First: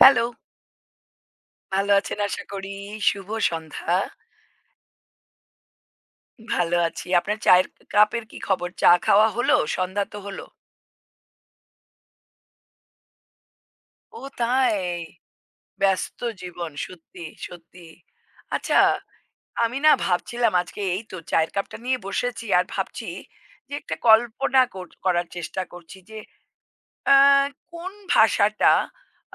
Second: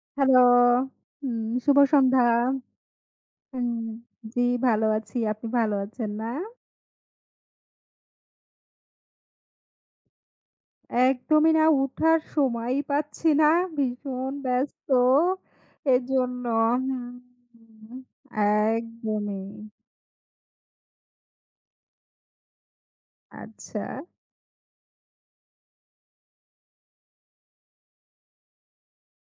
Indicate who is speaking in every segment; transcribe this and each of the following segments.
Speaker 1: Hello,
Speaker 2: hello. হুম, শুভ
Speaker 1: ভালো আছেন
Speaker 2: সন্ধ্যা।
Speaker 1: আশা করি। শুভ
Speaker 2: হুম,
Speaker 1: সন্ধ্যা।
Speaker 2: জি ভালো আছি। আপনি ভালো আছেন না?
Speaker 1: ভালো আছি। আপনার চায়ের কাপের কি খবর? চা খাওয়া হলো? সন্ধ্যা তো হলো।
Speaker 2: একদমই না উঠার সময়ই পাচ্ছি না।
Speaker 1: ও
Speaker 2: ভীষণ
Speaker 1: তাই!
Speaker 2: ব্যস্ত।
Speaker 1: ব্যস্ত
Speaker 2: এজন্য
Speaker 1: জীবন
Speaker 2: হুম,
Speaker 1: সত্যি, সত্যি।
Speaker 2: হুম,
Speaker 1: আচ্ছা,
Speaker 2: একদমই।
Speaker 1: আমি না ভাবছিলাম আজকে এই তো চায়ের কাপটা নিয়ে বসেছি আর ভাবছি যে
Speaker 2: আচ্ছা।
Speaker 1: একটা কল্পনা করার চেষ্টা করছি যে আ কোন ভাষাটা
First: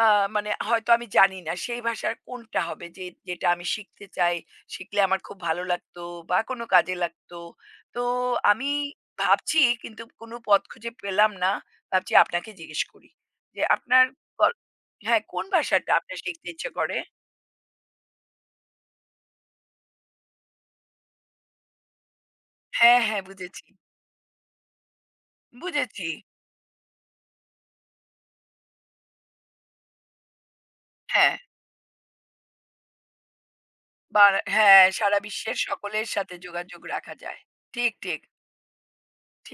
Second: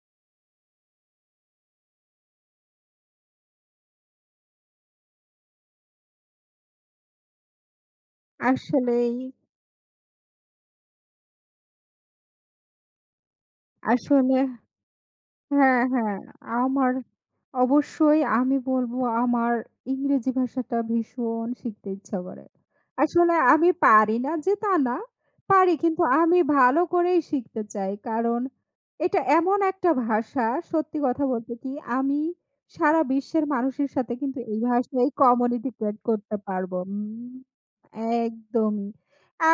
Speaker 1: আ মানে হয়তো আমি জানি না সেই ভাষার কোনটা হবে যে যেটা আমি শিখতে চাই, শিখলে আমার খুব ভালো লাগতো বা কোনো কাজে লাগতো। তো আমি
Speaker 2: আসলেই,
Speaker 1: ভাবছি কিন্তু কোনো পথ খুঁজে পেলাম না। ভাবছি আপনাকে জিজ্ঞেস করি। যে আপনার
Speaker 2: আসলে
Speaker 1: কল হ্যাঁ, কোন
Speaker 2: হ্যাঁ,
Speaker 1: ভাষাটা আপনার
Speaker 2: হ্যাঁ।
Speaker 1: শিখতে ইচ্ছে
Speaker 2: আমার
Speaker 1: করে?
Speaker 2: অবশ্যই আমি বলব আমার ইংরেজি ভাষাটা ভীষণ শিখতে ইচ্ছা করে।
Speaker 1: হ্যাঁ, হ্যাঁ
Speaker 2: আসলে
Speaker 1: বুঝেছি,
Speaker 2: আমি পারি না যে তা না, পারি কিন্তু
Speaker 1: বুঝেছি।
Speaker 2: আমি ভালো করেই শিখতে চাই। কারণ এটা এমন একটা ভাষা সত্যি কথা
Speaker 1: হ্যাঁ,
Speaker 2: বলতে কি আমি সারা বিশ্বের মানুষের সাথে
Speaker 1: বা
Speaker 2: কিন্তু এই
Speaker 1: হ্যাঁ
Speaker 2: ভাষায়
Speaker 1: সারা বিশ্বের
Speaker 2: কমিউনিকেট
Speaker 1: সকলের
Speaker 2: করতে
Speaker 1: সাথে
Speaker 2: পারবো।
Speaker 1: যোগাযোগ রাখা যায়। ঠিক, ঠিক,
Speaker 2: একদমই।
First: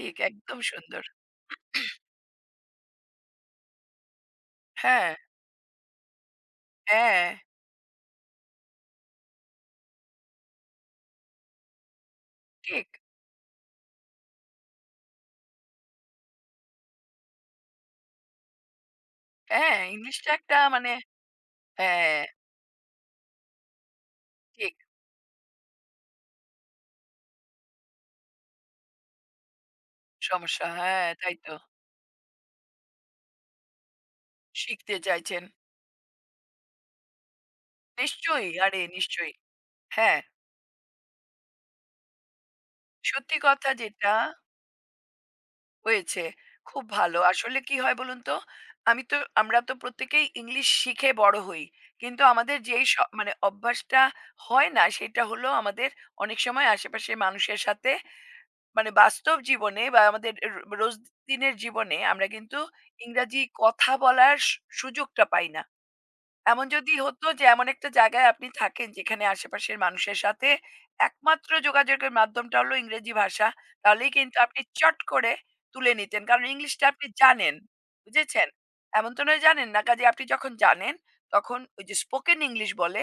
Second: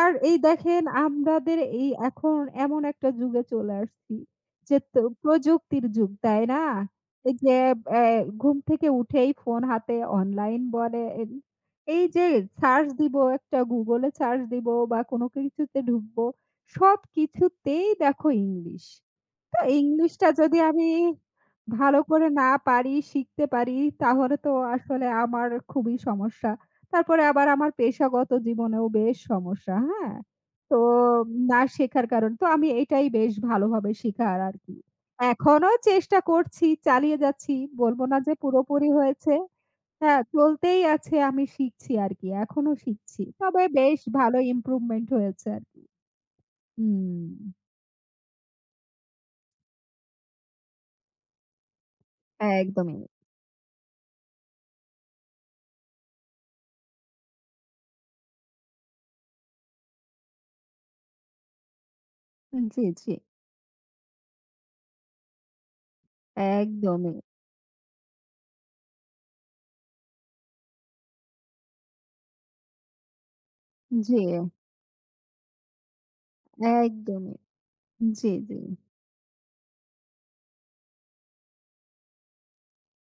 Speaker 2: আর এই
Speaker 1: একদম
Speaker 2: দেখেন
Speaker 1: সুন্দর।
Speaker 2: আমাদের এই এখন এমন একটা যুগে চলে আসছি যে তো
Speaker 1: হ্যাঁ,
Speaker 2: প্রযুক্তির যুগ, তাই না?
Speaker 1: হ্যাঁ।
Speaker 2: এই যে অ্যা ঘুম থেকে উঠেই ফোন হাতে অনলাইন বলেন, এই যে
Speaker 1: ঠিক।
Speaker 2: সার্চ দিব একটা Google এ সার্চ দিব বা কোনো কিছুতে ঢুকবো, সবকিছুতেই দেখো ইংলিশ। তো
Speaker 1: হ্যাঁ,
Speaker 2: ইংলিশটা
Speaker 1: ইংলিশটা একটা
Speaker 2: যদি আমি
Speaker 1: মানে
Speaker 2: ভালো
Speaker 1: হ্যাঁ,
Speaker 2: করে না পারি, শিখতে পারি তাহলে তো
Speaker 1: ঠিক।
Speaker 2: আসলে আমার খুবই সমস্যা। তারপরে আবার আমার পেশাগত জীবনেও বেশ সমস্যা, হ্যাঁ?
Speaker 1: সমস্যা।
Speaker 2: তো
Speaker 1: হ্যাঁ, তাই তো।
Speaker 2: না শেখার কারণ তো আমি এটাই বেশ ভালোভাবে শিখার আরকি।
Speaker 1: শিখতে চাইছেন।
Speaker 2: এখনো চেষ্টা করছি, চালিয়ে যাচ্ছি। বলব না যে
Speaker 1: নিশ্চয়ই, আরে
Speaker 2: পুরোপুরি
Speaker 1: নিশ্চয়ই।
Speaker 2: হয়েছে।
Speaker 1: হ্যাঁ,
Speaker 2: হ্যাঁ, চলতেই আছে আমি শিখছি আরকি। এখনো শিখছি।
Speaker 1: সত্যি
Speaker 2: তবে
Speaker 1: কথা
Speaker 2: বেশ
Speaker 1: যেটা
Speaker 2: ভালো ইমপ্রুভমেন্ট হয়েছে আরকি।
Speaker 1: হয়েছে, খুব ভালো।
Speaker 2: হুম,
Speaker 1: আসলে কি হয় বলুন তো? আমি তো আমরা তো প্রত্যেকেই ইংলিশ শিখে বড় হই। কিন্তু আমাদের যেই
Speaker 2: একদমই।
Speaker 1: মানে অভ্যাসটা হয় না, সেটা হলো আমাদের অনেক সময় আশেপাশের মানুষের সাথে মানে বাস্তব জীবনে বা আমাদের রোজদিনের জীবনে আমরা কিন্তু
Speaker 2: জি, জি।
Speaker 1: ইংরাজি কথা বলার সুযোগটা পাই না। এমন যদি
Speaker 2: একদমই।
Speaker 1: হতো যে এমন একটা জায়গায় আপনি থাকেন যেখানে আশেপাশের মানুষের সাথে একমাত্র যোগাযোগের মাধ্যমটা হলো ইংরেজি ভাষা, তাহলেই
Speaker 2: জি,
Speaker 1: কিন্তু আপনি চট করে তুলে নিতেন। কারণ ইংলিশটা আপনি
Speaker 2: একদমই।
Speaker 1: জানেন,
Speaker 2: জি,
Speaker 1: বুঝেছেন?
Speaker 2: জি।
Speaker 1: এমন তো নয় জানেন না। কাজেই আপনি যখন জানেন তখন ওই যে স্পোকেন ইংলিশ বলে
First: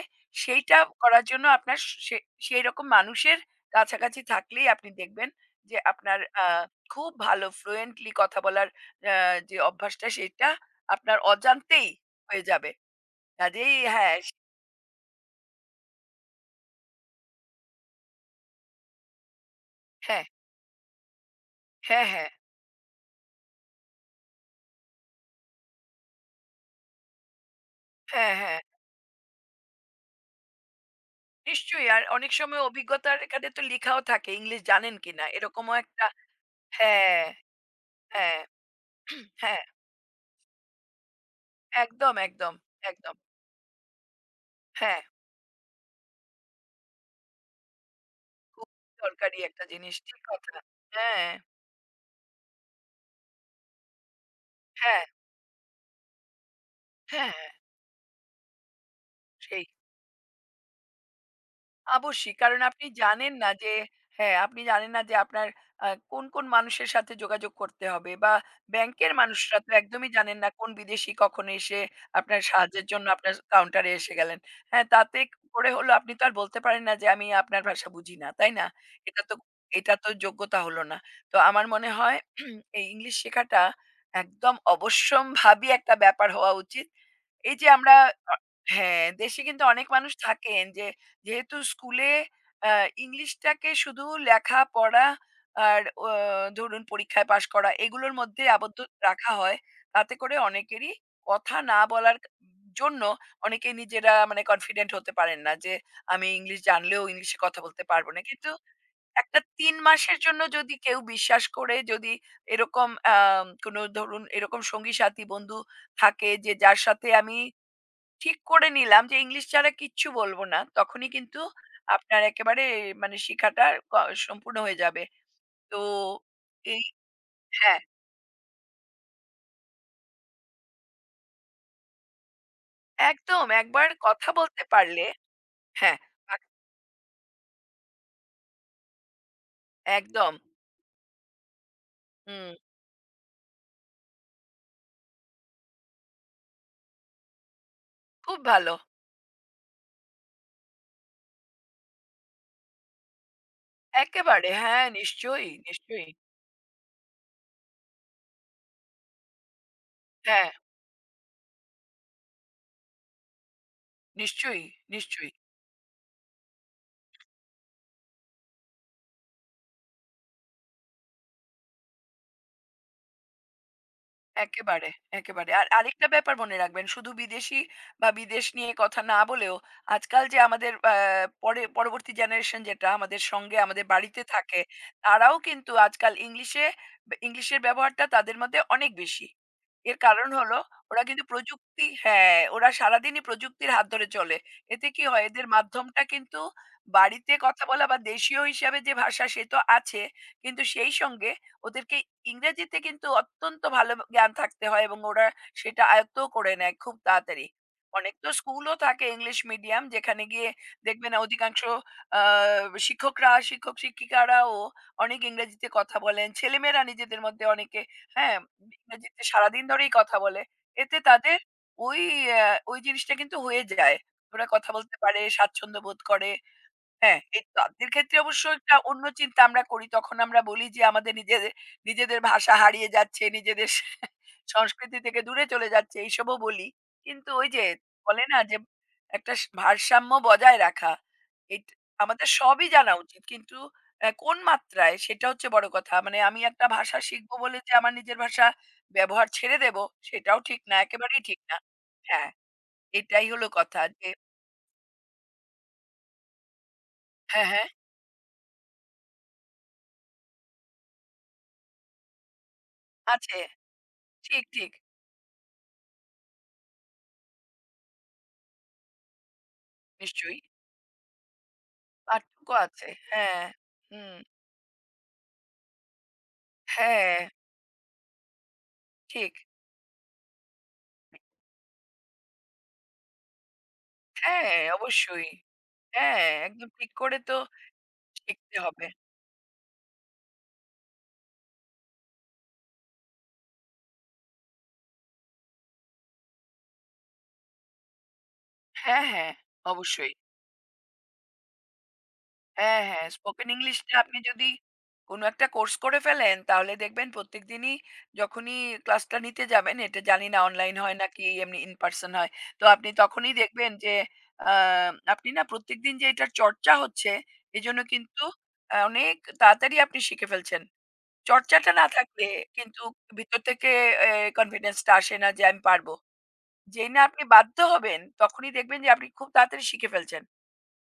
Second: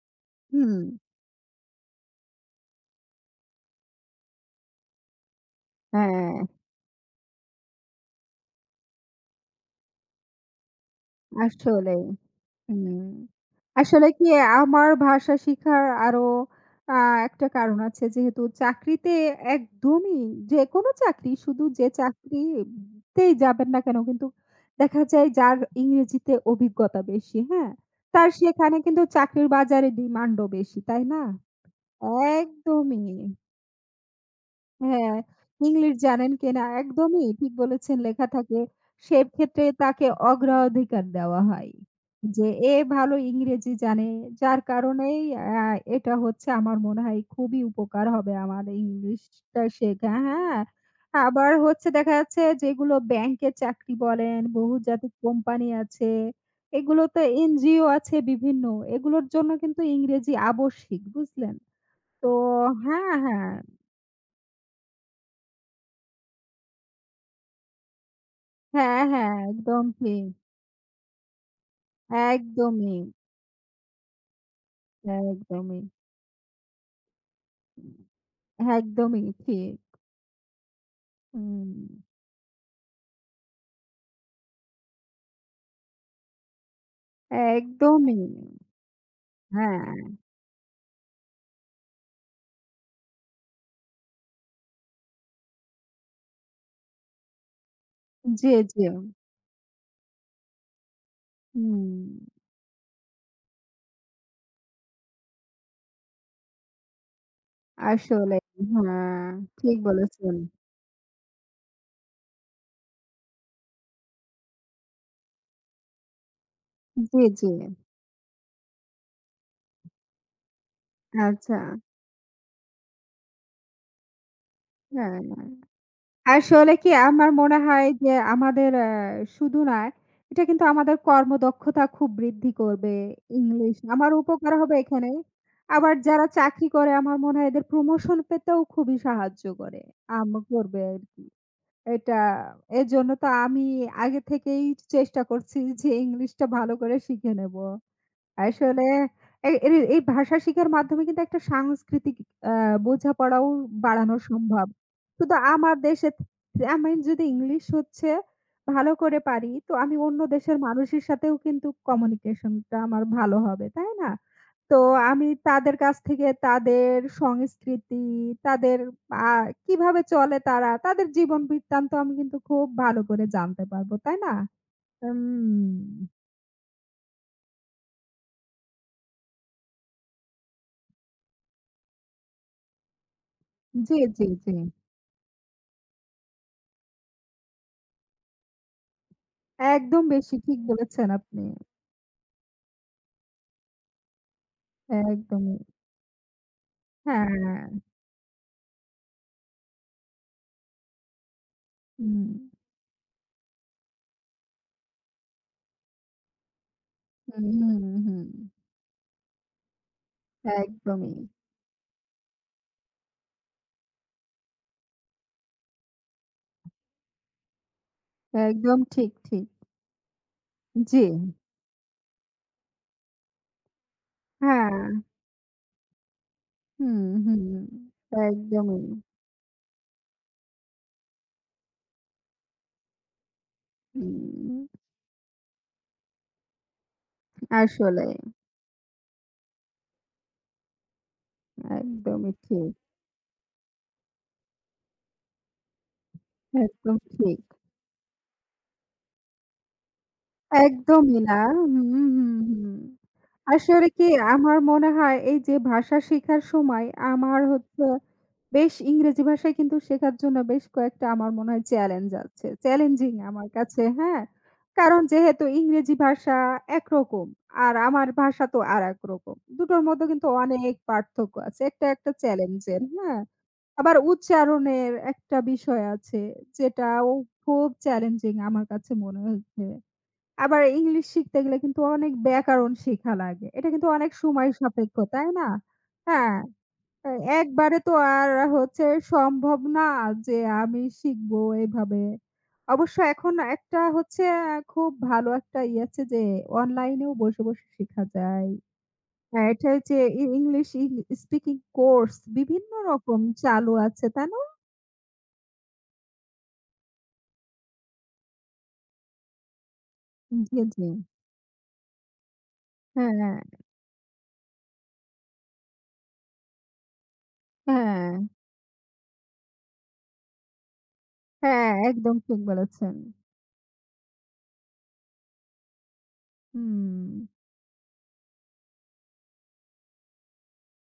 Speaker 2: হুম,
Speaker 1: সেইটা করার জন্য আপনার সে সেইরকম মানুষের কাছাকাছি থাকলেই আপনি দেখবেন যে আপনার
Speaker 2: হ্যাঁ,
Speaker 1: খুব ভালো ফ্লুয়েন্টলি কথা বলার আ যে অভ্যাসটা সেইটা আপনার অজান্তেই
Speaker 2: আসলেই।
Speaker 1: হয়ে যাবে।
Speaker 2: হুম।
Speaker 1: কাজেই
Speaker 2: আসলে
Speaker 1: হ্যাঁ,
Speaker 2: কি আমার ভাষা শিখার আরো আ একটা কারণ আছে যেহেতু চাকরিতে একদমই
Speaker 1: হ্যাঁ,
Speaker 2: যেকোনো চাকরি শুধু যে
Speaker 1: হ্যাঁ, হ্যাঁ,
Speaker 2: চাকরিতেই যাবেন না কেন কিন্তু দেখা যায় যার ইংরেজিতে অভিজ্ঞতা বেশি, হ্যাঁ? তার
Speaker 1: হ্যাঁ, হ্যাঁ,
Speaker 2: সেখানে কিন্তু চাকরির বাজারে ডিমান্ডও বেশি, তাই না?
Speaker 1: নিশ্চয়ই। আর অনেক সময়
Speaker 2: একদমই।
Speaker 1: অভিজ্ঞতার এখানে তো লেখাও থাকে ইংলিশ জানেন
Speaker 2: হ্যাঁ,
Speaker 1: কিনা। এরকমও
Speaker 2: ইংলিশ
Speaker 1: একটা
Speaker 2: জানেন কিনা?
Speaker 1: হ্যাঁ,
Speaker 2: একদমই ঠিক বলেছেন, লেখা
Speaker 1: হ্যাঁ,
Speaker 2: থাকে।
Speaker 1: হ্যাঁ,
Speaker 2: সেক্ষেত্রে তাকে অগ্রাধিকার দেওয়া হয়।
Speaker 1: একদম,
Speaker 2: যে
Speaker 1: একদম,
Speaker 2: এ ভালো
Speaker 1: একদম।
Speaker 2: ইংরেজি জানে, যার
Speaker 1: হ্যাঁ,
Speaker 2: কারণেই আ এটা হচ্ছে আমার মনে হয় খুবই উপকার হবে আমার
Speaker 1: দরকারি
Speaker 2: ইংলিশটা
Speaker 1: একটা জিনিস।
Speaker 2: শেখা,
Speaker 1: ঠিক কথা।
Speaker 2: হ্যাঁ?
Speaker 1: হ্যাঁ,
Speaker 2: আবার হচ্ছে দেখা যাচ্ছে যেগুলো ব্যাংকের চাকরি বলেন,
Speaker 1: হ্যাঁ,
Speaker 2: বহুজাতিক কোম্পানি আছে, এগুলোতে
Speaker 1: হ্যাঁ, হ্যাঁ,
Speaker 2: এনজিও আছে বিভিন্ন। এগুলোর জন্য
Speaker 1: সেই।
Speaker 2: কিন্তু ইংরেজি আবশ্যিক, বুঝলেন? তো
Speaker 1: অবশ্যই। কারণ আপনি
Speaker 2: হ্যাঁ,
Speaker 1: জানেন না
Speaker 2: হ্যাঁ।
Speaker 1: যে হ্যাঁ, আপনি জানেন না যে আপনার আ কোন, কোন মানুষের সাথে যোগাযোগ করতে হবে বা
Speaker 2: হ্যাঁ,
Speaker 1: ব্যাংকের
Speaker 2: হ্যাঁ,
Speaker 1: মানুষরা তো
Speaker 2: একদম
Speaker 1: একদমই
Speaker 2: ঠিক।
Speaker 1: জানেন না কোন বিদেশী কখন এসে আপনার সাহায্যের
Speaker 2: একদমই,
Speaker 1: জন্য আপনার কাউন্টারে এসে গেলেন। হ্যাঁ, তাতে করে
Speaker 2: একদমই।
Speaker 1: হলো আপনি তো আর বলতে পারেন না যে আমি আপনার ভাষা বুঝি না, তাই না? এটা
Speaker 2: একদমই
Speaker 1: তো
Speaker 2: ঠিক।
Speaker 1: এটা তো যোগ্যতা হলো না। তো আমার
Speaker 2: হুম,
Speaker 1: মনে হয় এই ইংলিশ শেখাটা একদম অবশ্যম্ভাবী একটা ব্যাপার হওয়া উচিত। এই যে আমরা
Speaker 2: একদমই।
Speaker 1: আ হ্যাঁ, দেশে কিন্তু অনেক
Speaker 2: হ্যাঁ,
Speaker 1: মানুষ থাকেন যে যেহেতু স্কুলে আ ইংলিশটাকে শুধু লেখাপড়া আর ধরুন পরীক্ষায় পাস করা এগুলোর মধ্যে
Speaker 2: জি,
Speaker 1: আবদ্ধ
Speaker 2: জি।
Speaker 1: রাখা হয়। তাতে করে অনেকেরই কথা না
Speaker 2: হুম,
Speaker 1: বলার জন্য অনেকেই নিজেরা মানে কনফিডেন্ট হতে পারেন না যে আমি ইংলিশ জানলেও ইংলিশে কথা বলতে পারবো না।
Speaker 2: আসলে
Speaker 1: কিন্তু
Speaker 2: হ্যাঁ,
Speaker 1: একটা ৩
Speaker 2: ঠিক
Speaker 1: মাসের
Speaker 2: বলেছেন।
Speaker 1: জন্য যদি কেউ বিশ্বাস করে যদি এরকম কোনো ধরুন এরকম সঙ্গী সাথী বন্ধু থাকে যে যার সাথে
Speaker 2: জি,
Speaker 1: আমি
Speaker 2: জি।
Speaker 1: ঠিক করে নিলাম যে ইংলিশ ছাড়া কিচ্ছু বলব না। তখনই কিন্তু
Speaker 2: আচ্ছা,
Speaker 1: আপনার একেবারে মানে শিখাটা ক সম্পূর্ণ হয়ে যাবে।
Speaker 2: হ্যাঁ। হ্যাঁ।
Speaker 1: তো
Speaker 2: আসলে
Speaker 1: এই
Speaker 2: কি আমার মনে
Speaker 1: হ্যাঁ,
Speaker 2: হয় যে আমাদের শুধু না, এটা কিন্তু আমাদের কর্মদক্ষতা খুব বৃদ্ধি করবে
Speaker 1: একদম
Speaker 2: ইংলিশ।
Speaker 1: একবার
Speaker 2: আমার
Speaker 1: কথা
Speaker 2: উপকার
Speaker 1: বলতে
Speaker 2: হবে
Speaker 1: পারলে
Speaker 2: এখানে। আবার
Speaker 1: হ্যাঁ,
Speaker 2: যারা
Speaker 1: আক
Speaker 2: চাকরি করে আমার মনে হয় এদের প্রমোশন পেতেও খুবই সাহায্য করে। আম
Speaker 1: একদম।
Speaker 2: করবে আরকি। এটা
Speaker 1: হুম,
Speaker 2: এজন্য তো আমি আগে থেকেই চেষ্টা করছি যে ইংলিশটা ভালো করে শিখে নেব।
Speaker 1: খুব ভালো।
Speaker 2: আসলে এই ভাষা শিখার মাধ্যমে কিন্তু একটা সাংস্কৃতিক আ বোঝাপড়াও বাড়ানো
Speaker 1: একেবারে
Speaker 2: সম্ভব।
Speaker 1: হ্যাঁ,
Speaker 2: শুধু
Speaker 1: নিশ্চয়ই,
Speaker 2: আমার দেশে
Speaker 1: নিশ্চয়ই।
Speaker 2: আমি যদি ইংলিশ হচ্ছে ভালো করে পারি, তো আমি অন্য
Speaker 1: হ্যাঁ,
Speaker 2: দেশের মানুষের সাথেও কিন্তু কমিউনিকেশন টা আমার ভালো হবে, তাই না?
Speaker 1: নিশ্চয়ই,
Speaker 2: তো আমি
Speaker 1: নিশ্চয়ই।
Speaker 2: তাদের কাছ থেকে তাদের সংস্কৃতি, তাদের আ কিভাবে চলে তারা, তাদের জীবন বৃত্তান্ত আমি কিন্তু খুব ভালো করে জানতে পারবো, তাই না?
Speaker 1: একেবারে, একেবারে। আর
Speaker 2: উম
Speaker 1: আরেকটা ব্যাপার মনে রাখবেন শুধু বিদেশি বা বিদেশ নিয়ে কথা না বলেও আজকাল যে আমাদের পরে পরবর্তী জেনারেশন যেটা আমাদের সঙ্গে আমাদের
Speaker 2: জি,
Speaker 1: বাড়িতে
Speaker 2: জি, জি।
Speaker 1: থাকে, তারাও কিন্তু আজকাল ইংলিশে ইংলিশের ব্যবহারটা তাদের মধ্যে অনেক বেশি। এর
Speaker 2: একদম
Speaker 1: কারণ
Speaker 2: বেশি।
Speaker 1: হলো
Speaker 2: ঠিক
Speaker 1: ওরা
Speaker 2: বলেছেন
Speaker 1: কিন্তু
Speaker 2: আপনি।
Speaker 1: প্রযুক্তি হ্যাঁ, ওরা সারাদিনই প্রযুক্তির হাত ধরে চলে। এতে কি হয় এদের
Speaker 2: একদমই।
Speaker 1: মাধ্যমটা কিন্তু বাড়িতে কথা
Speaker 2: হ্যাঁ।
Speaker 1: বলা বা দেশীয় হিসাবে যে ভাষা সে তো আছে, কিন্তু সেই সঙ্গে ওদেরকে
Speaker 2: হুম,
Speaker 1: ইংরেজিতে কিন্তু অত্যন্ত ভালো জ্ঞান থাকতে হয় এবং ওরা সেটা আয়ত্তও করে নেয় খুব তাড়াতাড়ি।
Speaker 2: হুম, হুম,
Speaker 1: অনেক
Speaker 2: হুম।
Speaker 1: তো স্কুলও থাকে ইংলিশ মিডিয়াম যেখানে গিয়ে দেখবেন
Speaker 2: একদমই।
Speaker 1: অধিকাংশ আ শিক্ষকরা, শিক্ষক-শিক্ষিকারাও অনেক ইংরেজিতে কথা বলেন। ছেলেমেয়েরা নিজেদের মধ্যে অনেকে হ্যাঁ,
Speaker 2: একদম ঠিক,
Speaker 1: ইংরেজিতে
Speaker 2: ঠিক।
Speaker 1: সারাদিন ধরেই কথা বলে। এতে
Speaker 2: জি।
Speaker 1: তাদের ওই আ ওই জিনিসটা কিন্তু হয়ে যায়। ওরা কথা
Speaker 2: হ্যাঁ।
Speaker 1: বলতে পারে, স্বাচ্ছন্দ্য বোধ করে।
Speaker 2: হুম,
Speaker 1: হ্যাঁ,
Speaker 2: হুম।
Speaker 1: এই তাদের ক্ষেত্রে অবশ্য একটা
Speaker 2: একদমই।
Speaker 1: অন্য চিন্তা আমরা করি। তখন আমরা বলি যে আমাদের নিজেদের, নিজেদের ভাষা হারিয়ে যাচ্ছে, নিজেদের স-
Speaker 2: হুম,
Speaker 1: সংস্কৃতি থেকে দূরে চলে যাচ্ছে এইসবও বলি। কিন্তু ওই যে
Speaker 2: আসলে
Speaker 1: বলে না যে একটা ভারসাম্য বজায় রাখা। এট আমাদের
Speaker 2: একদমই
Speaker 1: সবই
Speaker 2: ঠিক।
Speaker 1: জানা উচিত। কিন্তু কোন মাত্রায় সেটা হচ্ছে বড় কথা। মানে আমি একটা
Speaker 2: একদম
Speaker 1: ভাষা শিখব
Speaker 2: ঠিক।
Speaker 1: বলে যে আমার নিজের ভাষা ব্যবহার ছেড়ে দেব সেটাও ঠিক না,
Speaker 2: একদমই
Speaker 1: একেবারেই
Speaker 2: না।
Speaker 1: ঠিক না।
Speaker 2: হুম, হুম,
Speaker 1: হ্যাঁ,
Speaker 2: হুম।
Speaker 1: এটাই হলো কথা
Speaker 2: আসলে কি
Speaker 1: যে
Speaker 2: আমার মনে হয় এই যে ভাষা শেখার সময় আমার
Speaker 1: হ্যাঁ, হ্যাঁ,
Speaker 2: হচ্ছে বেশ ইংরেজি ভাষায় কিন্তু শেখার জন্য বেশ কয়েকটা আমার মনে হয় চ্যালেঞ্জ আছে। চ্যালেঞ্জিং
Speaker 1: আছে।
Speaker 2: আমার কাছে, হ্যাঁ?
Speaker 1: ঠিক, ঠিক।
Speaker 2: কারণ যেহেতু ইংরেজি ভাষা একরকম আর আমার ভাষা তো আরেক রকম। দুটোর মধ্যে কিন্তু
Speaker 1: নিশ্চয়ই।
Speaker 2: অনেক পার্থক্য আছে। একটা
Speaker 1: পার্থক্য
Speaker 2: চ্যালেঞ্জের,
Speaker 1: আছে।
Speaker 2: হ্যাঁ?
Speaker 1: হ্যাঁ,
Speaker 2: আবার
Speaker 1: হুম,
Speaker 2: উচ্চারণের একটা বিষয় আছে যেটাও
Speaker 1: হ্যাঁ,
Speaker 2: খুব চ্যালেঞ্জিং আমার কাছে মনে
Speaker 1: ঠিক।
Speaker 2: হয়েছে। আবার ইংলিশ শিখতে গেলে কিন্তু অনেক ব্যাকরণ শিখা লাগে। এটা কিন্তু অনেক সময়
Speaker 1: হ্যাঁ,
Speaker 2: সাপেক্ষ, তাই
Speaker 1: অবশ্যই।
Speaker 2: না?
Speaker 1: হ্যাঁ,
Speaker 2: হ্যাঁ,
Speaker 1: একদম ঠিক
Speaker 2: এ
Speaker 1: করে তো
Speaker 2: একবারে তো আর
Speaker 1: শিখতে
Speaker 2: হচ্ছে
Speaker 1: হবে।
Speaker 2: সম্ভব না যে আমি শিখবো এভাবে। অবশ্য এখন একটা হচ্ছে খুব ভালো একটা ইয়ে আছে যে অনলাইনেও বসে, বসে শিখা যায়।
Speaker 1: হ্যাঁ, হ্যাঁ,
Speaker 2: হ্যাঁ, এটা হচ্ছে
Speaker 1: অবশ্যই।
Speaker 2: ইংলিশ স্পিকিং কোর্স বিভিন্ন
Speaker 1: হ্যাঁ, হ্যাঁ,
Speaker 2: রকম
Speaker 1: স্পোকেন
Speaker 2: চালু
Speaker 1: ইংলিশটা
Speaker 2: আছে,
Speaker 1: আপনি
Speaker 2: তাই না?
Speaker 1: যদি কোনো একটা কোর্স করে ফেলেন, তাহলে দেখবেন প্রত্যেকদিনই যখনই ক্লাসটা নিতে যাবেন, এটা জানি না
Speaker 2: জি,
Speaker 1: অনলাইন
Speaker 2: জি।
Speaker 1: হয় নাকি এমনি ইন পারসন হয়। তো আপনি
Speaker 2: হ্যাঁ,
Speaker 1: তখনই দেখবেন যে আ আপনি না প্রত্যেকদিন যে এটার চর্চা হচ্ছে, এজন্য
Speaker 2: হ্যাঁ,
Speaker 1: কিন্তু অনেক তাড়াতাড়ি আপনি শিখে ফেলছেন।
Speaker 2: হ্যাঁ,
Speaker 1: চর্চাটা না
Speaker 2: একদম
Speaker 1: থাকলে
Speaker 2: ঠিক
Speaker 1: কিন্তু
Speaker 2: বলেছেন।
Speaker 1: ভিতর থেকে এ কনফিডেন্স টা আসে না যে আমি পারবো। যেই না
Speaker 2: হুম,
Speaker 1: আপনি বাধ্য হবেন তখনই দেখবেন যে আপনি খুব তাড়াতাড়ি শিখে ফেলছেন।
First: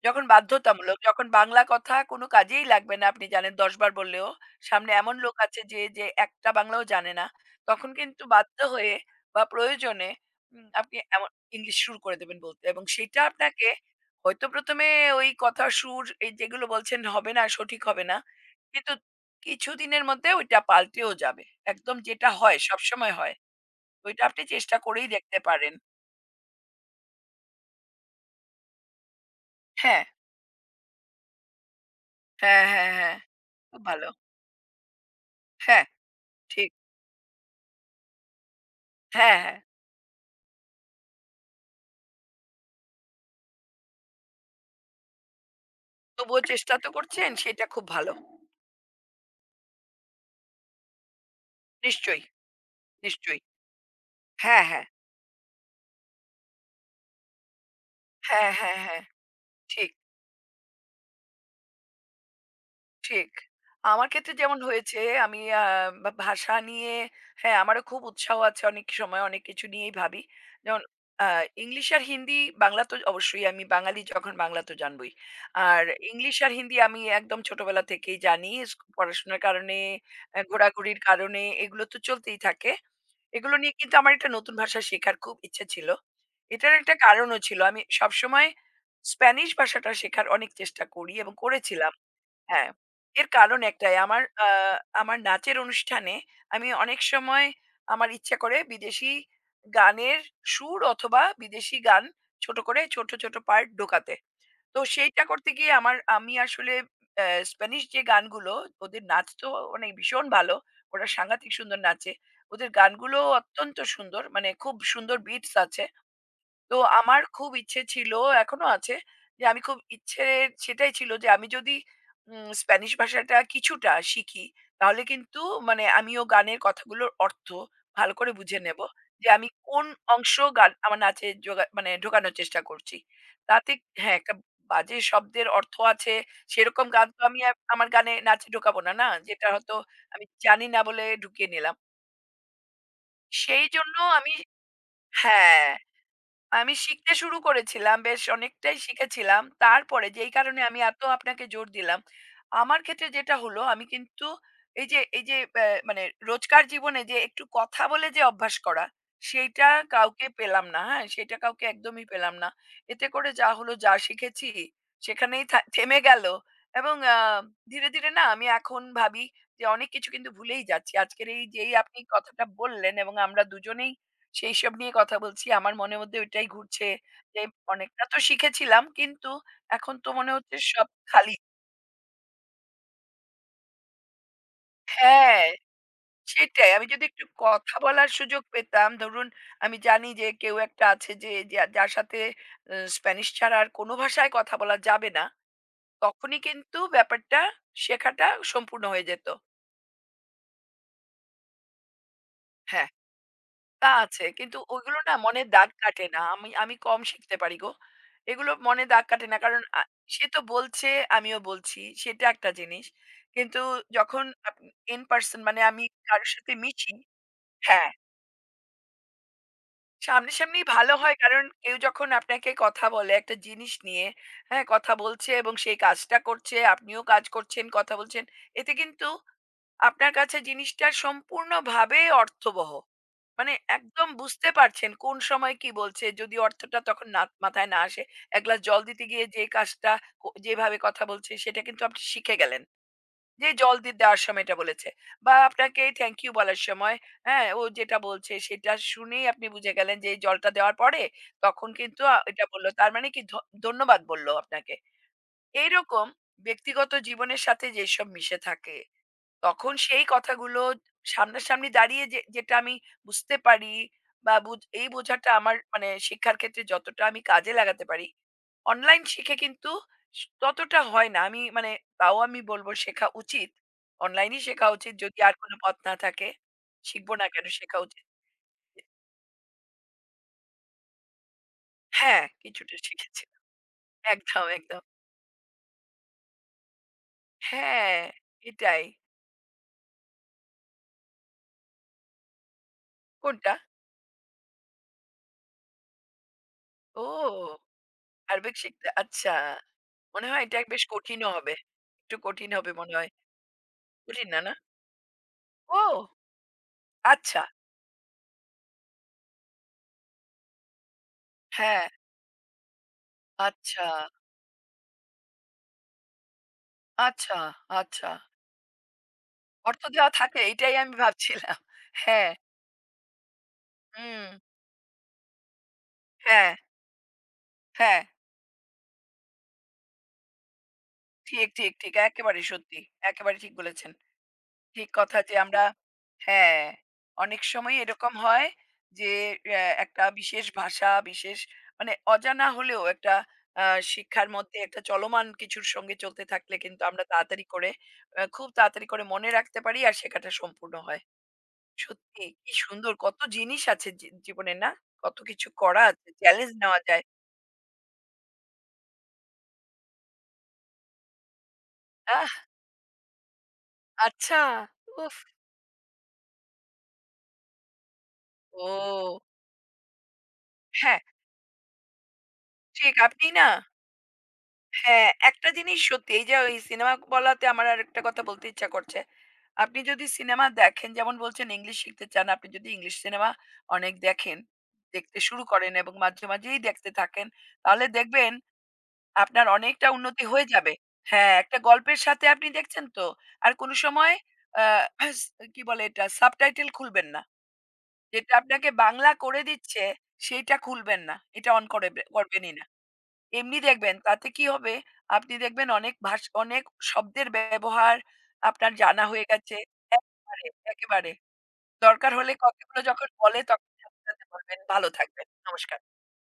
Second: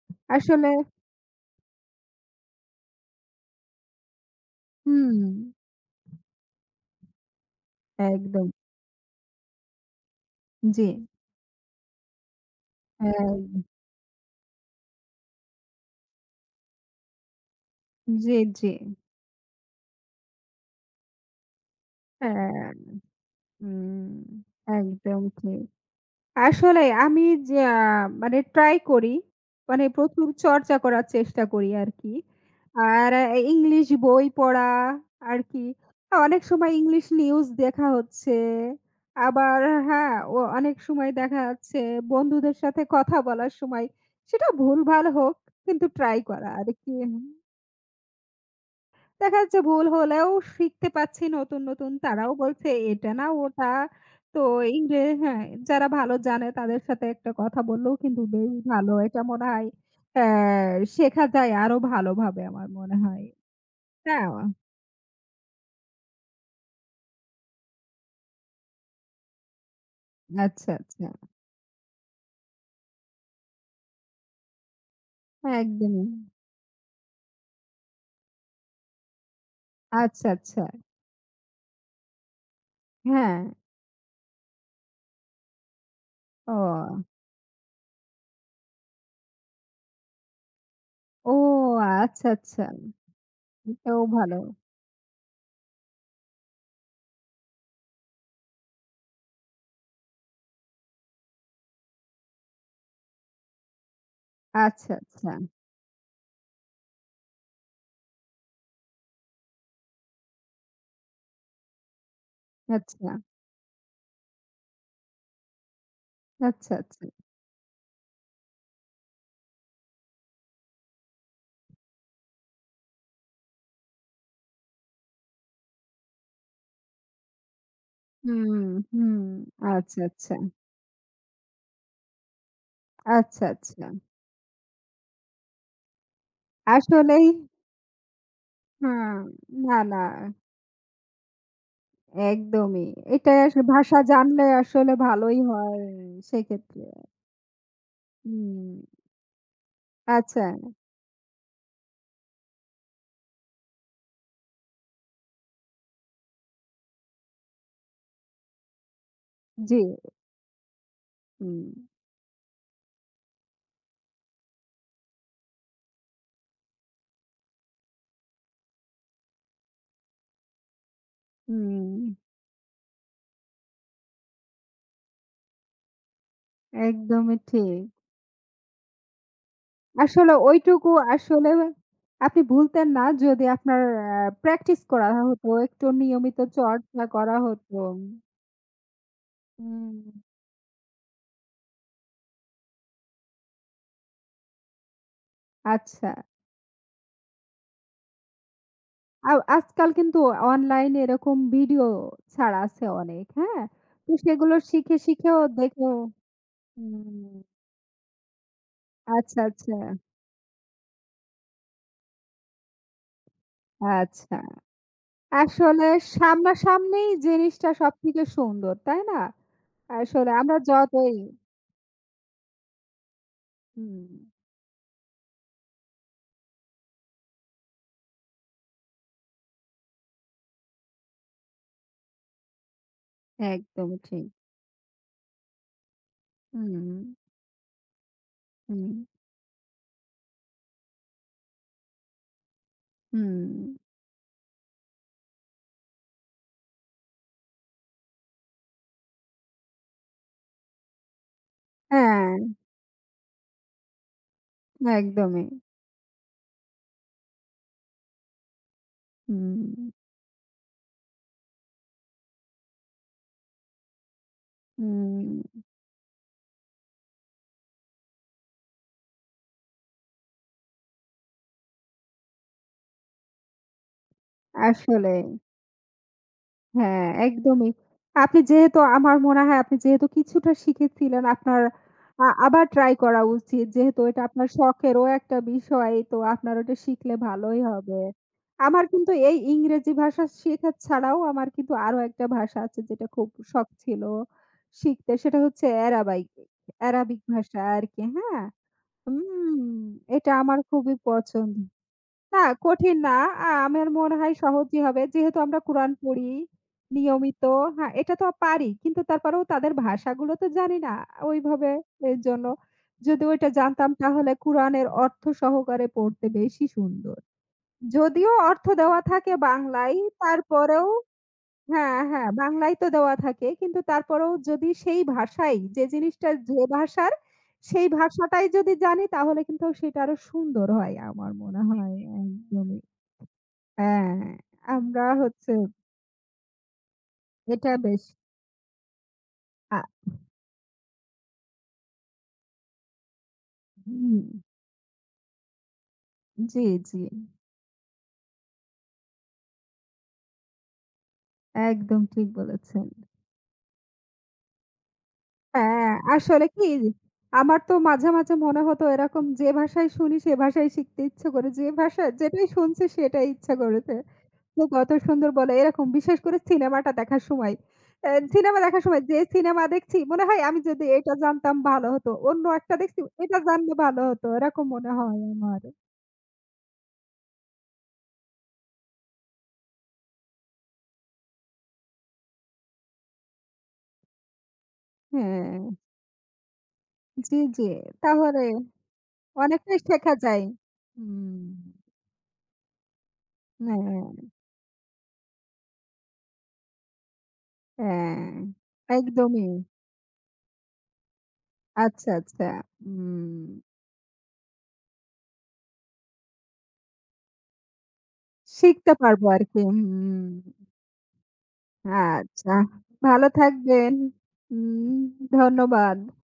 Speaker 1: যখন
Speaker 2: আসলে
Speaker 1: বাধ্যতামূলক, যখন বাংলা কথা কোনো কাজেই লাগবে না আপনি জানেন ১০ বার বললেও। সামনে এমন
Speaker 2: হুম,
Speaker 1: লোক আছে যে, যে একটা বাংলাও জানে না। তখন কিন্তু
Speaker 2: একদম।
Speaker 1: বাধ্য হয়ে বা প্রয়োজনে
Speaker 2: জি,
Speaker 1: আপনি এমন ইংলিশ শুরু করে দেবেন বলতে এবং সেটা
Speaker 2: হ্যাঁ,
Speaker 1: আপনাকে হয়তো ১ম এ ওই কথা সুর এই যেগুলো বলছেন হবে না, সঠিক হবে না।
Speaker 2: জি, জি।
Speaker 1: কিন্তু কিছুদিনের মধ্যে ওইটা পাল্টেও যাবে। একদম যেটা হয়
Speaker 2: হ্যাঁ,
Speaker 1: সবসময় হয়।
Speaker 2: হুম।
Speaker 1: ওইটা আপনি চেষ্টা করেই
Speaker 2: একদম
Speaker 1: দেখতে
Speaker 2: ঠিক।
Speaker 1: পারেন।
Speaker 2: আসলে আমি যে আহ, মানে ট্রাই করি, মানে
Speaker 1: হ্যাঁ,
Speaker 2: প্রচুর চর্চা করার চেষ্টা করি আরকি।
Speaker 1: হ্যাঁ, হ্যাঁ,
Speaker 2: আর
Speaker 1: হ্যাঁ।
Speaker 2: আহ,
Speaker 1: খুব
Speaker 2: ইংলিশ
Speaker 1: ভালো।
Speaker 2: বই পড়া আরকি।
Speaker 1: হ্যাঁ,
Speaker 2: হ্যাঁ, অনেক
Speaker 1: ঠিক।
Speaker 2: সময় ইংলিশ নিউজ দেখা হচ্ছে।
Speaker 1: হ্যাঁ, হ্যাঁ।
Speaker 2: আবার হ্যাঁ, ও অনেক সময় দেখা যাচ্ছে বন্ধুদের সাথে কথা বলার সময় সেটা ভুলভাল হোক কিন্তু ট্রাই
Speaker 1: তবুও
Speaker 2: করা
Speaker 1: চেষ্টা তো
Speaker 2: আরকি।
Speaker 1: করছেন, সেটা খুব ভালো।
Speaker 2: দেখা যাচ্ছে ভুল হলেও শিখতে পাচ্ছি নতুন, নতুন।
Speaker 1: নিশ্চয়ই,
Speaker 2: তারাও বলছে এটা না
Speaker 1: নিশ্চয়ই।
Speaker 2: ওটা। তো
Speaker 1: হ্যাঁ, হ্যাঁ।
Speaker 2: ইংরে হ্যাঁ, যারা ভালো জানে তাদের সাথে একটা কথা বললেও কিন্তু
Speaker 1: হ্যাঁ,
Speaker 2: বেশ
Speaker 1: হ্যাঁ,
Speaker 2: ভালো।
Speaker 1: হ্যাঁ।
Speaker 2: এটা মনে হয়
Speaker 1: ঠিক,
Speaker 2: অ্যা শেখা যায় আরো ভালোভাবে আমার মনে হয়।
Speaker 1: ঠিক। আমার
Speaker 2: হ্যাঁ,
Speaker 1: ক্ষেত্রে যেমন হয়েছে আমি বা ভাষা নিয়ে হ্যাঁ, আমারও খুব উৎসাহ আছে অনেক সময় অনেক কিছু নিয়েই ভাবি।
Speaker 2: আচ্ছা,
Speaker 1: যেমন
Speaker 2: আচ্ছা।
Speaker 1: আ ইংলিশ আর হিন্দি, বাংলা তো অবশ্যই আমি বাঙালি যখন বাংলা তো জানবই। আর
Speaker 2: একদমই।
Speaker 1: ইংলিশ আর হিন্দি আমি একদম ছোটবেলা থেকেই জানি। পড়াশোনার কারণে,
Speaker 2: আচ্ছা, আচ্ছা।
Speaker 1: ঘোরাঘুরির কারণে এগুলো তো চলতেই থাকে।
Speaker 2: হ্যাঁ।
Speaker 1: এগুলো নিয়ে কিন্তু আমার একটা নতুন ভাষা শেখার খুব ইচ্ছে ছিল।
Speaker 2: ও,
Speaker 1: এটার একটা কারণও ছিল। আমি সবসময় স্প্যানিশ ভাষাটা শেখার অনেক চেষ্টা করি এবং
Speaker 2: ও
Speaker 1: করেছিলাম।
Speaker 2: আচ্ছা, আচ্ছা।
Speaker 1: হ্যাঁ, এর কারণ একটাই
Speaker 2: এটাও
Speaker 1: আমার
Speaker 2: ভালো।
Speaker 1: আমার নাচের অনুষ্ঠানে আমি অনেক সময় আমার ইচ্ছা করে বিদেশি গানের সুর অথবা বিদেশি গান ছোট করে ছোট, ছোট পার্ট ঢোকাতে। তো
Speaker 2: আচ্ছা,
Speaker 1: সেইটা
Speaker 2: আচ্ছা,
Speaker 1: করতে গিয়ে আমি আসলে আহ, স্প্যানিশ যে গানগুলো ওদের নাচ তো মানে ভীষণ ভালো ওরা সাংঘাতিক সুন্দর নাচে ওদের
Speaker 2: আচ্ছা,
Speaker 1: গানগুলো অত্যন্ত সুন্দর মানে খুব সুন্দর বিটস আছে
Speaker 2: আচ্ছা,
Speaker 1: তো
Speaker 2: আচ্ছা।
Speaker 1: আমার খুব ইচ্ছে ছিল, এখনো আছে যে আমি খুব ইচ্ছে সেটাই ছিল যে আমি যদি স্প্যানিশ ভাষাটা কিছুটা শিখি, তাহলে কিন্তু মানে আমিও গানের কথাগুলোর অর্থ ভালো করে বুঝে
Speaker 2: হুম,
Speaker 1: নেব।
Speaker 2: হুম।
Speaker 1: যে আমি কোন
Speaker 2: আচ্ছা, আচ্ছা,
Speaker 1: অংশ গান আমার নাচে মানে ঢোকানোর চেষ্টা করছি।
Speaker 2: আচ্ছা,
Speaker 1: তাতে
Speaker 2: আচ্ছা।
Speaker 1: হ্যাঁ, একটা বাজে শব্দের অর্থ আছে, সেরকম গান তো
Speaker 2: আসলেই
Speaker 1: আমি আর আমার গানে নাচে ঢোকাবো না, না?
Speaker 2: হুম,
Speaker 1: যেটা
Speaker 2: না,
Speaker 1: হয়তো
Speaker 2: না
Speaker 1: আমি জানি না বলে ঢুকিয়ে নিলাম।
Speaker 2: একদমই। এটাই আসলে
Speaker 1: সেইজন্য
Speaker 2: ভাষা
Speaker 1: আমি
Speaker 2: জানলে আসলে ভালোই
Speaker 1: হ্যাঁ।
Speaker 2: হয়
Speaker 1: আমি
Speaker 2: সেক্ষেত্রে।
Speaker 1: শিখতে শুরু করেছিলাম। বেশ
Speaker 2: হুম,
Speaker 1: অনেকটাই শিখেছিলাম। তারপরে যেই
Speaker 2: আচ্ছা
Speaker 1: কারণে আমি এত আপনাকে জোর দিলাম। আমার ক্ষেত্রে যেটা হলো আমি কিন্তু এই যে মানে রোজকার জীবনে যে একটু কথা বলে যে অভ্যাস করা, সেইটা
Speaker 2: জি,
Speaker 1: কাউকে পেলাম না, হ্যাঁ? সেটা
Speaker 2: হুম,
Speaker 1: কাউকে একদমই পেলাম না। এতে করে যা হলো যা শিখেছি সেখানেই থেমে গেল এবং ধীরে, ধীরে না আমি এখন ভাবি যে অনেক কিছু কিন্তু ভুলেই যাচ্ছি। আজকের এই যেই
Speaker 2: হুম,
Speaker 1: আপনি কথাটা বললেন এবং আমরা দুজনেই সেইসব নিয়ে কথা বলছি। আমার মনের মধ্যে ওইটাই ঘুরছে
Speaker 2: একদমই
Speaker 1: যে
Speaker 2: ঠিক।
Speaker 1: অনেকটা তো শিখেছিলাম কিন্তু এখন তো মনে
Speaker 2: আসলে
Speaker 1: হচ্ছে সব
Speaker 2: ওইটুকু
Speaker 1: খালি।
Speaker 2: আসলে আপনি ভুলতেন না যদি আপনার আ প্র্যাকটিস করা
Speaker 1: হ্যাঁ,
Speaker 2: হতো, একটু নিয়মিত
Speaker 1: সেটাই। আমি
Speaker 2: চর্চা
Speaker 1: যদি একটু
Speaker 2: করা
Speaker 1: কথা
Speaker 2: হতো।
Speaker 1: বলার সুযোগ পেতাম, ধরুন আমি
Speaker 2: হুম,
Speaker 1: জানি যে কেউ একটা আছে যে যার সাথে স্প্যানিশ ছাড়া আর কোনো ভাষায় কথা বলা যাবে না,
Speaker 2: আচ্ছা।
Speaker 1: তখনই কিন্তু ব্যাপারটা শেখাটা সম্পূর্ণ হয়ে যেত।
Speaker 2: আ আজকাল কিন্তু অনলাইনে এরকম ভিডিও ছাড়া আছে
Speaker 1: হ্যাঁ।
Speaker 2: অনেক, হ্যাঁ?
Speaker 1: তা
Speaker 2: তো
Speaker 1: আছে।
Speaker 2: সেগুলো
Speaker 1: কিন্তু
Speaker 2: শিখে,
Speaker 1: ওগুলো না
Speaker 2: শিখেও
Speaker 1: মনে দাগ
Speaker 2: দেখেও
Speaker 1: কাটে না। আমি আমি কম
Speaker 2: হুম,
Speaker 1: শিখতে পারি গো। এগুলো মনে দাগ কাটে না।
Speaker 2: আচ্ছা,
Speaker 1: কারণ
Speaker 2: আচ্ছা,
Speaker 1: সে তো বলছে, আমিও বলছি। সেটা একটা জিনিস। কিন্তু যখন
Speaker 2: আচ্ছা।
Speaker 1: আপ in person মানে আমি
Speaker 2: আসলে
Speaker 1: কারো সাথে মিশি
Speaker 2: সামনাসামনি জিনিসটা
Speaker 1: হ্যাঁ,
Speaker 2: সবথেকে সুন্দর, তাই না? আসলে আমরা
Speaker 1: সামনাসামনি ভালো
Speaker 2: যতই
Speaker 1: হয়। কারণ কেউ যখন আপনাকে কথা বলে একটা জিনিস নিয়ে,
Speaker 2: হুম,
Speaker 1: হ্যাঁ, কথা বলছে এবং সেই কাজটা করছে, আপনিও কাজ করছেন, কথা বলছেন। এতে কিন্তু আপনার কাছে জিনিসটা সম্পূর্ণভাবে অর্থবহ। মানে
Speaker 2: একদম
Speaker 1: একদম
Speaker 2: ঠিক।
Speaker 1: বুঝতে পারছেন কোন সময় কি বলছে। যদি অর্থটা
Speaker 2: হুম,
Speaker 1: তখন মাথায় না আসে, এক গ্লাস জল
Speaker 2: হুম,
Speaker 1: দিতে গিয়ে যে কাজটা ও যেভাবে কথা বলছে সেটা কিন্তু আপনি শিখে গেলেন।
Speaker 2: হুম।
Speaker 1: যে জল দেওয়ার সময় এটা বলেছে। বা আপনাকে থ্যাংক ইউ বলার সময়, হ্যাঁ, ও যেটা বলছে সেটা শুনেই আপনি বুঝে গেলেন যে এই জলটা দেওয়ার পরে তখন কিন্তু
Speaker 2: হ্যাঁ,
Speaker 1: এটা বলল। তার মানে কি ধন্যবাদ বলল আপনাকে।
Speaker 2: একদমই।
Speaker 1: এইরকম ব্যক্তিগত জীবনের সাথে যেসব মিশে থাকে
Speaker 2: হুম,
Speaker 1: তখন সেই কথাগুলো সামনাসামনি দাঁড়িয়ে যে যেটা আমি বুঝতে পারি বা এই বোঝাটা আমার
Speaker 2: হুম,
Speaker 1: মানে শিক্ষার ক্ষেত্রে যতটা আমি কাজে লাগাতে পারি, অনলাইন শিখে কিন্তু ততটা হয় না। আমি মানে তাও আমি বলব শেখা উচিত। অনলাইনেই শেখা উচিত
Speaker 2: আসলে।
Speaker 1: যদি আর কোন পথ না থাকে।
Speaker 2: হ্যাঁ,
Speaker 1: শিখব না কেন
Speaker 2: একদমই।
Speaker 1: শেখা উচিত।
Speaker 2: আপনি যেহেতু আমার মনে হয় আপনি যেহেতু কিছুটা শিখেছিলেন আপনার
Speaker 1: হ্যাঁ,
Speaker 2: আবার
Speaker 1: কিছুটা
Speaker 2: ট্রাই করা
Speaker 1: শিখেছিলাম।
Speaker 2: উচিত। যেহেতু এটা
Speaker 1: একদম,
Speaker 2: আপনার
Speaker 1: একদম।
Speaker 2: শখেরও একটা বিষয় তো আপনার ওটা শিখলে ভালোই
Speaker 1: হ্যাঁ,
Speaker 2: হবে। আমার
Speaker 1: এটাই।
Speaker 2: কিন্তু এই ইংরেজি ভাষা শেখা ছাড়াও আমার কিন্তু আরো একটা ভাষা আছে যেটা খুব
Speaker 1: কোনটা?
Speaker 2: শখ ছিল শিখতে। সেটা হচ্ছে
Speaker 1: ও!
Speaker 2: অ্যারাবিক ভাষা আরকি। হ্যাঁ?
Speaker 1: আরবিক শিখতে আচ্ছা।
Speaker 2: হুম,
Speaker 1: মনে
Speaker 2: এটা
Speaker 1: হয়
Speaker 2: আমার
Speaker 1: এটা বেশ
Speaker 2: খুবই
Speaker 1: কঠিনও
Speaker 2: পছন্দ।
Speaker 1: হবে। একটু
Speaker 2: না,
Speaker 1: কঠিন হবে মনে
Speaker 2: কঠিন
Speaker 1: হয়।
Speaker 2: না। আমার মনে হয়
Speaker 1: বুঝিনা না?
Speaker 2: সহজই হবে। যেহেতু আমরা কোরআন
Speaker 1: ও!
Speaker 2: পড়ি
Speaker 1: আচ্ছা।
Speaker 2: নিয়মিত, হ্যাঁ, এটা তো পারি। কিন্তু তারপরেও তাদের ভাষাগুলো তো জানি না ওইভাবে।
Speaker 1: হ্যাঁ,
Speaker 2: এরজন্য যদি ওইটা
Speaker 1: আচ্ছা,
Speaker 2: জানতাম তাহলে কোরআনের অর্থ সহকারে পড়তে বেশি সুন্দর।
Speaker 1: আচ্ছা, আচ্ছা।
Speaker 2: যদিও অর্থ দেওয়া থাকে
Speaker 1: অর্থ
Speaker 2: বাংলায়,
Speaker 1: দেওয়া থাকে এটাই
Speaker 2: তারপরেও
Speaker 1: আমি ভাবছিলাম।
Speaker 2: হ্যাঁ, হ্যাঁ,
Speaker 1: হ্যাঁ,
Speaker 2: বাংলায় তো দেওয়া থাকে। কিন্তু
Speaker 1: হুম,
Speaker 2: তারপরেও যদি সেই ভাষাই যে জিনিসটা
Speaker 1: হ্যাঁ,
Speaker 2: যে ভাষার সেই
Speaker 1: হ্যাঁ।
Speaker 2: ভাষাটাই যদি জানি তাহলে কিন্তু সেটা আরো সুন্দর হয় আমার
Speaker 1: ঠিক,
Speaker 2: মনে
Speaker 1: ঠিক,
Speaker 2: হয়
Speaker 1: ঠিক। একেবারে
Speaker 2: একদমই।
Speaker 1: সত্যি। একেবারে ঠিক বলেছেন।
Speaker 2: হ্যাঁ,
Speaker 1: ঠিক
Speaker 2: আমরা
Speaker 1: কথা যে
Speaker 2: হচ্ছে
Speaker 1: আমরা হ্যাঁ, অনেক
Speaker 2: এটা
Speaker 1: সময়
Speaker 2: বেশ
Speaker 1: এরকম হয় যে
Speaker 2: আ
Speaker 1: একটা বিশেষ ভাষা, বিশেষ মানে অজানা হলেও একটা আ
Speaker 2: হুম,
Speaker 1: শিক্ষার মধ্যে একটা চলমান কিছুর সঙ্গে চলতে থাকলে
Speaker 2: জি,
Speaker 1: কিন্তু
Speaker 2: জি।
Speaker 1: আমরা তাড়াতাড়ি করে খুব তাড়াতাড়ি করে মনে রাখতে পারি আর শেখাটা সম্পূর্ণ হয়।
Speaker 2: একদম
Speaker 1: সত্যি
Speaker 2: ঠিক
Speaker 1: কি
Speaker 2: বলেছেন।
Speaker 1: সুন্দর কত জিনিস আছে জীবনে না? কত কিছু করা
Speaker 2: হ্যাঁ,
Speaker 1: আছে,
Speaker 2: আসলে
Speaker 1: চ্যালেঞ্জ
Speaker 2: কি
Speaker 1: নেওয়া যায়।
Speaker 2: আমার তো মাঝে, মাঝে মনে হতো এরকম যে ভাষায় শুনি সে ভাষায় শিখতে ইচ্ছা করে। যে ভাষা
Speaker 1: আহ!
Speaker 2: যেটাই শুনছি সেটাই ইচ্ছা করেছে।
Speaker 1: আচ্ছা।
Speaker 2: তো কত
Speaker 1: উফ!
Speaker 2: সুন্দর বলে এরকম বিশেষ করে সিনেমাটা দেখার সময়। সিনেমা দেখার সময় যে
Speaker 1: ও
Speaker 2: সিনেমা দেখছি মনে হয় আমি যদি
Speaker 1: হ্যাঁ,
Speaker 2: এটা জানতাম ভালো হতো। অন্য একটা
Speaker 1: ঠিক
Speaker 2: দেখছি
Speaker 1: আপনি
Speaker 2: এটা
Speaker 1: না
Speaker 2: জানলে ভালো হতো। এরকম মনে
Speaker 1: হ্যাঁ,
Speaker 2: হয়
Speaker 1: একটা
Speaker 2: আমার।
Speaker 1: জিনিস সত্যি এই যে ওই সিনেমা বলাতে আমার আরেকটা কথা বলতে ইচ্ছা করছে। আপনি যদি সিনেমা দেখেন যেমন বলছেন ইংলিশ শিখতে চান, আপনি যদি ইংলিশ সিনেমা অনেক দেখেন, দেখতে শুরু
Speaker 2: হ্যাঁ,
Speaker 1: করেন এবং মাঝে মাঝেই দেখতে থাকেন
Speaker 2: জি, জি।
Speaker 1: তাহলে দেখবেন
Speaker 2: তাহলে
Speaker 1: আপনার
Speaker 2: অনেকটাই
Speaker 1: অনেকটা
Speaker 2: শেখা
Speaker 1: উন্নতি
Speaker 2: যায়।
Speaker 1: হয়ে যাবে। হ্যাঁ,
Speaker 2: হুম,
Speaker 1: একটা গল্পের সাথে আপনি দেখছেন তো? আর কোনো সময়
Speaker 2: হ্যাঁ,
Speaker 1: আ কি বলে এটা? সাবটাইটেল খুলবেন না।
Speaker 2: হ্যাঁ,
Speaker 1: যেটা আপনাকে বাংলা করে
Speaker 2: একদমই।
Speaker 1: দিচ্ছে, সেইটা খুলবেন না। এটা অন করে
Speaker 2: আচ্ছা, আচ্ছা।
Speaker 1: করবেনই না।
Speaker 2: হুম,
Speaker 1: এমনি দেখবেন, তাতে কি হবে? আপনি দেখবেন অনেক অনেক শব্দের ব্যবহার আপনার
Speaker 2: শিখতে
Speaker 1: জানা
Speaker 2: পারবো
Speaker 1: হয়ে গেছে।
Speaker 2: আরকি। হুম,
Speaker 1: একেবারে, একেবারে। দরকার হলে
Speaker 2: আচ্ছা।
Speaker 1: কথাগুলো যখন
Speaker 2: ভালো
Speaker 1: বলে, তখন
Speaker 2: থাকবেন।
Speaker 1: সাথে, সাথে বলবেন, "ভালো
Speaker 2: হুম,
Speaker 1: থাকবেন। নমস্কার।"
Speaker 2: ধন্যবাদ।